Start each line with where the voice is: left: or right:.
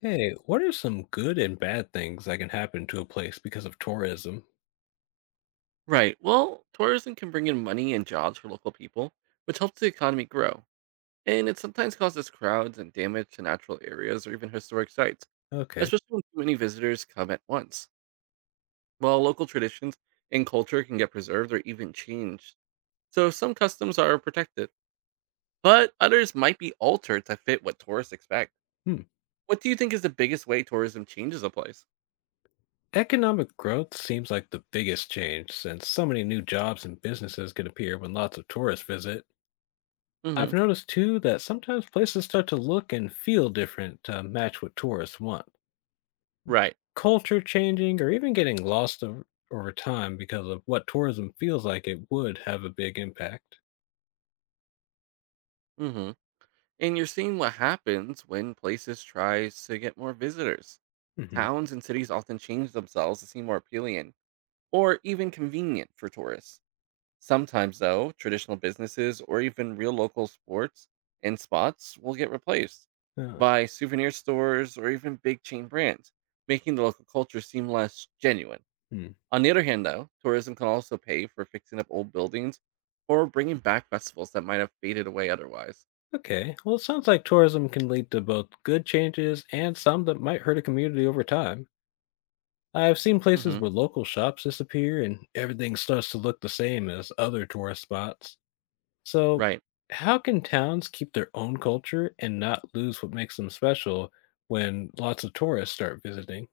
left: Hey, what are some good and bad things that can happen to a place because of tourism?
right: Right. Well, tourism can bring in money and jobs for local people, which helps the economy grow. And it sometimes causes crowds and damage to natural areas or even historic sites,
left: Okay.
right: especially when too many visitors come at once. While local traditions and culture can get preserved or even changed, so some customs are protected, but others might be altered to fit what tourists expect.
left: Hmm.
right: What do you think is the biggest way tourism changes a place?
left: Economic growth seems like the biggest change since so many new jobs and businesses can appear when lots of tourists visit.
right: Hmm.
left: I've noticed too that sometimes places start to look and feel different to match what tourists want.
right: Right.
left: Culture changing or even getting lost over time because of what tourism feels like it would have a big impact.
right: Hmm. And you're seeing what happens when places tries to get more visitors.
left: Hmm.
right: Towns and cities often change themselves to seem more appealing or even convenient for tourists. Sometimes, though, traditional businesses or even real local sports and spots will get replaced by souvenir stores or even big chain brands, making the local culture seem less genuine. On the other hand, though, tourism can also pay for fixing up old buildings or bringing back festivals that might have faded away otherwise.
left: Okay. Well, it sounds like tourism can lead to both good changes and some that might hurt a community over time. I've seen places
right: Hmm.
left: where local shops disappear and everything starts to look the same as other tourist spots. So,
right: Right.
left: how can towns keep their own culture and not lose what makes them special when lots of tourists start visiting?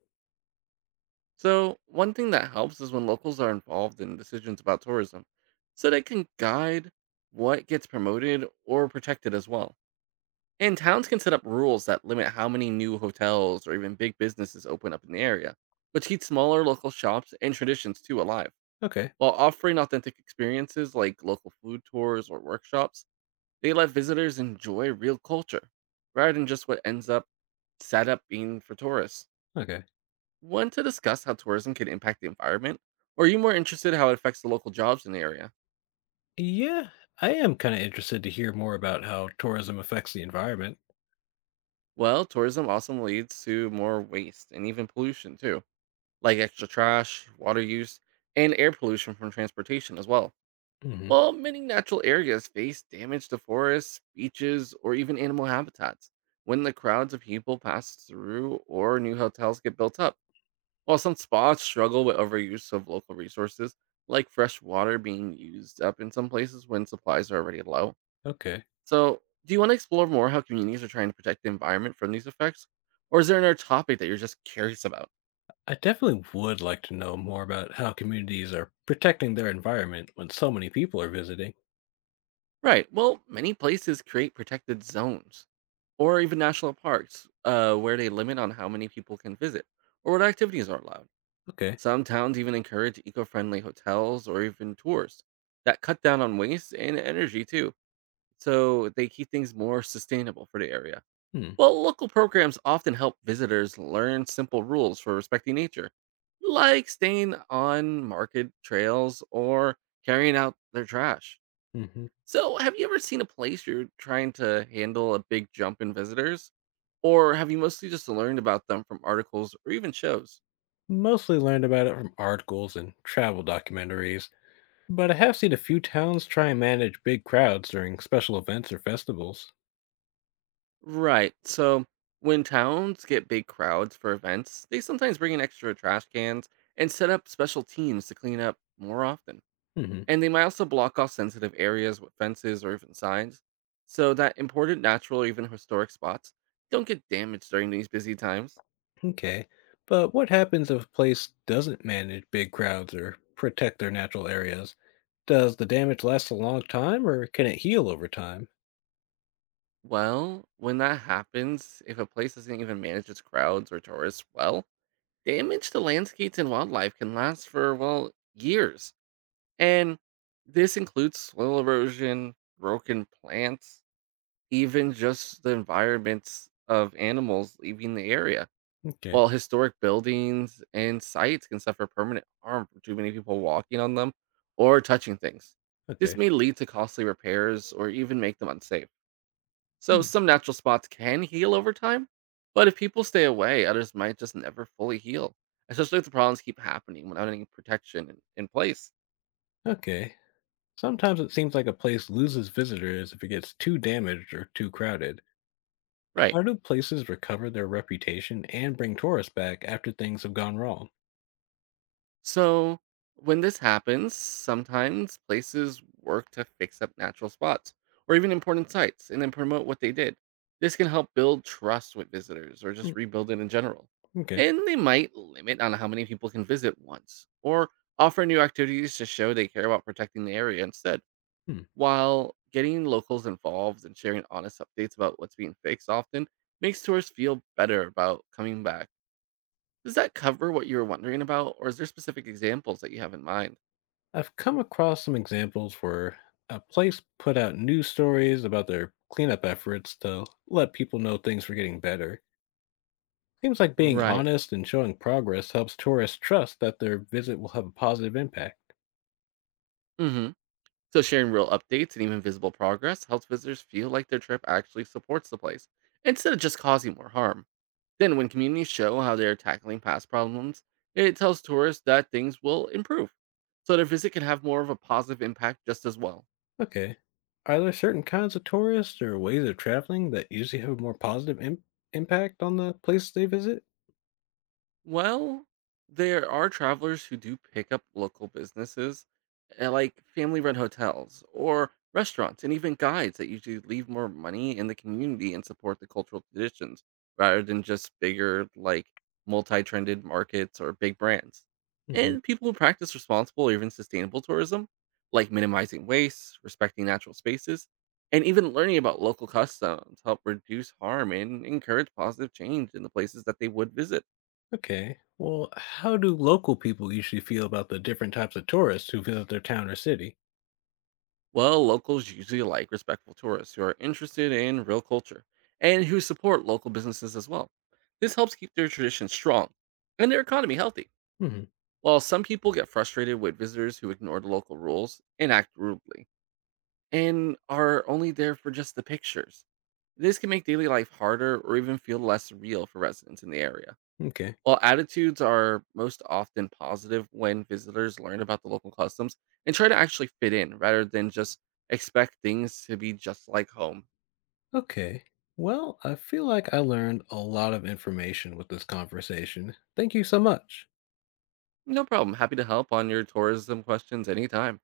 right: So, one thing that helps is when locals are involved in decisions about tourism, so they can guide what gets promoted or protected as well. And towns can set up rules that limit how many new hotels or even big businesses open up in the area, which keeps smaller local shops and traditions too alive.
left: Okay.
right: While offering authentic experiences like local food tours or workshops, they let visitors enjoy real culture rather than just what ends up set up being for tourists.
left: Okay.
right: Want to discuss how tourism can impact the environment? Or are you more interested how it affects the local jobs in the area?
left: Yeah, I am kind of interested to hear more about how tourism affects the environment.
right: Well, tourism also leads to more waste and even pollution too, like extra trash, water use, and air pollution from transportation as well.
left: Hmm.
right: While many natural areas face damage to forests, beaches, or even animal habitats when the crowds of people pass through or new hotels get built up. While some spots struggle with overuse of local resources, like fresh water being used up in some places when supplies are already low.
left: Okay.
right: So, do you want to explore more how communities are trying to protect the environment from these effects? Or is there another topic that you're just curious about?
left: I definitely would like to know more about how communities are protecting their environment when so many people are visiting.
right: Right, well, many places create protected zones or even national parks where they limit on how many people can visit or what activities are allowed.
left: Okay.
right: Some towns even encourage eco friendly hotels or even tours that cut down on waste and energy too, so they keep things more sustainable for the area.
left: Hmm.
right: Well, local programs often help visitors learn simple rules for respecting nature, like staying on market trails or carrying out their trash.
left: Hmm.
right: So, have you ever seen a place you're trying to handle a big jump in visitors? Or have you mostly just learned about them from articles or even shows?
left: Mostly learned about it from articles and travel documentaries, but I have seen a few towns try and manage big crowds during special events or festivals.
right: Right. So when towns get big crowds for events, they sometimes bring in extra trash cans and set up special teams to clean up more often.
left: Hmm.
right: And they might also block off sensitive areas with fences or even signs so that important natural or even historic spots don't get damaged during these busy times.
left: Okay. But what happens if a place doesn't manage big crowds or protect their natural areas? Does the damage last a long time or can it heal over time?
right: Well, when that happens, if a place doesn't even manage its crowds or tourists well, damage to landscapes and wildlife can last for, well, years. And this includes soil erosion, broken plants, even just the environments of animals leaving the area.
left: Okay.
right: While historic buildings and sites can suffer permanent harm from too many people walking on them or touching things. This
left: Okay.
right: may lead to costly repairs or even make them unsafe. So,
left: Hmm.
right: some natural spots can heal over time, but if people stay away, others might just never fully heal, especially if the problems keep happening without any protection in place.
left: Okay. Sometimes it seems like a place loses visitors if it gets too damaged or too crowded.
right: Right.
left: How do places recover their reputation and bring tourists back after things have gone wrong?
right: So, when this happens, sometimes places work to fix up natural spots or even important sites and then promote what they did. This can help build trust with visitors or
left: Hmm,
right: just rebuild it in general.
left: okay.
right: And they might limit on how many people can visit once or offer new activities to show they care about protecting the area instead,
left: Hmm.
right: while getting locals involved and sharing honest updates about what's being fixed often makes tourists feel better about coming back. Does that cover what you were wondering about, or is there specific examples that you have in mind?
left: I've come across some examples where a place put out news stories about their cleanup efforts to let people know things were getting better. Seems like being
right: Right.
left: honest and showing progress helps tourists trust that their visit will have a positive impact.
right: Hmm. So sharing real updates and even visible progress helps visitors feel like their trip actually supports the place instead of just causing more harm. Then, when communities show how they are tackling past problems, it tells tourists that things will improve, so their visit can have more of a positive impact just as well.
left: Okay. Are there certain kinds of tourists or ways of traveling that usually have a more positive impact on the places they visit?
right: Well, there are travelers who do pick up local businesses, like family run hotels or restaurants, and even guides that usually leave more money in the community and support the cultural traditions rather than just bigger, like multi trended markets or big brands.
left: Hmm.
right: And people who practice responsible or even sustainable tourism, like minimizing waste, respecting natural spaces, and even learning about local customs, help reduce harm and encourage positive change in the places that they would visit.
left: Okay. Well, how do local people usually feel about the different types of tourists who visit their town or city?
right: Well, locals usually like respectful tourists who are interested in real culture and who support local businesses as well. This helps keep their traditions strong and their economy healthy.
left: Hmm.
right: While some people get frustrated with visitors who ignore the local rules and act rudely and are only there for just the pictures, this can make daily life harder or even feel less real for residents in the area.
left: Okay.
right: While attitudes are most often positive when visitors learn about the local customs and try to actually fit in rather than just expect things to be just like home.
left: Okay. Well, I feel like I learned a lot of information with this conversation. Thank you so much.
right: No problem. Happy to help on your tourism questions anytime.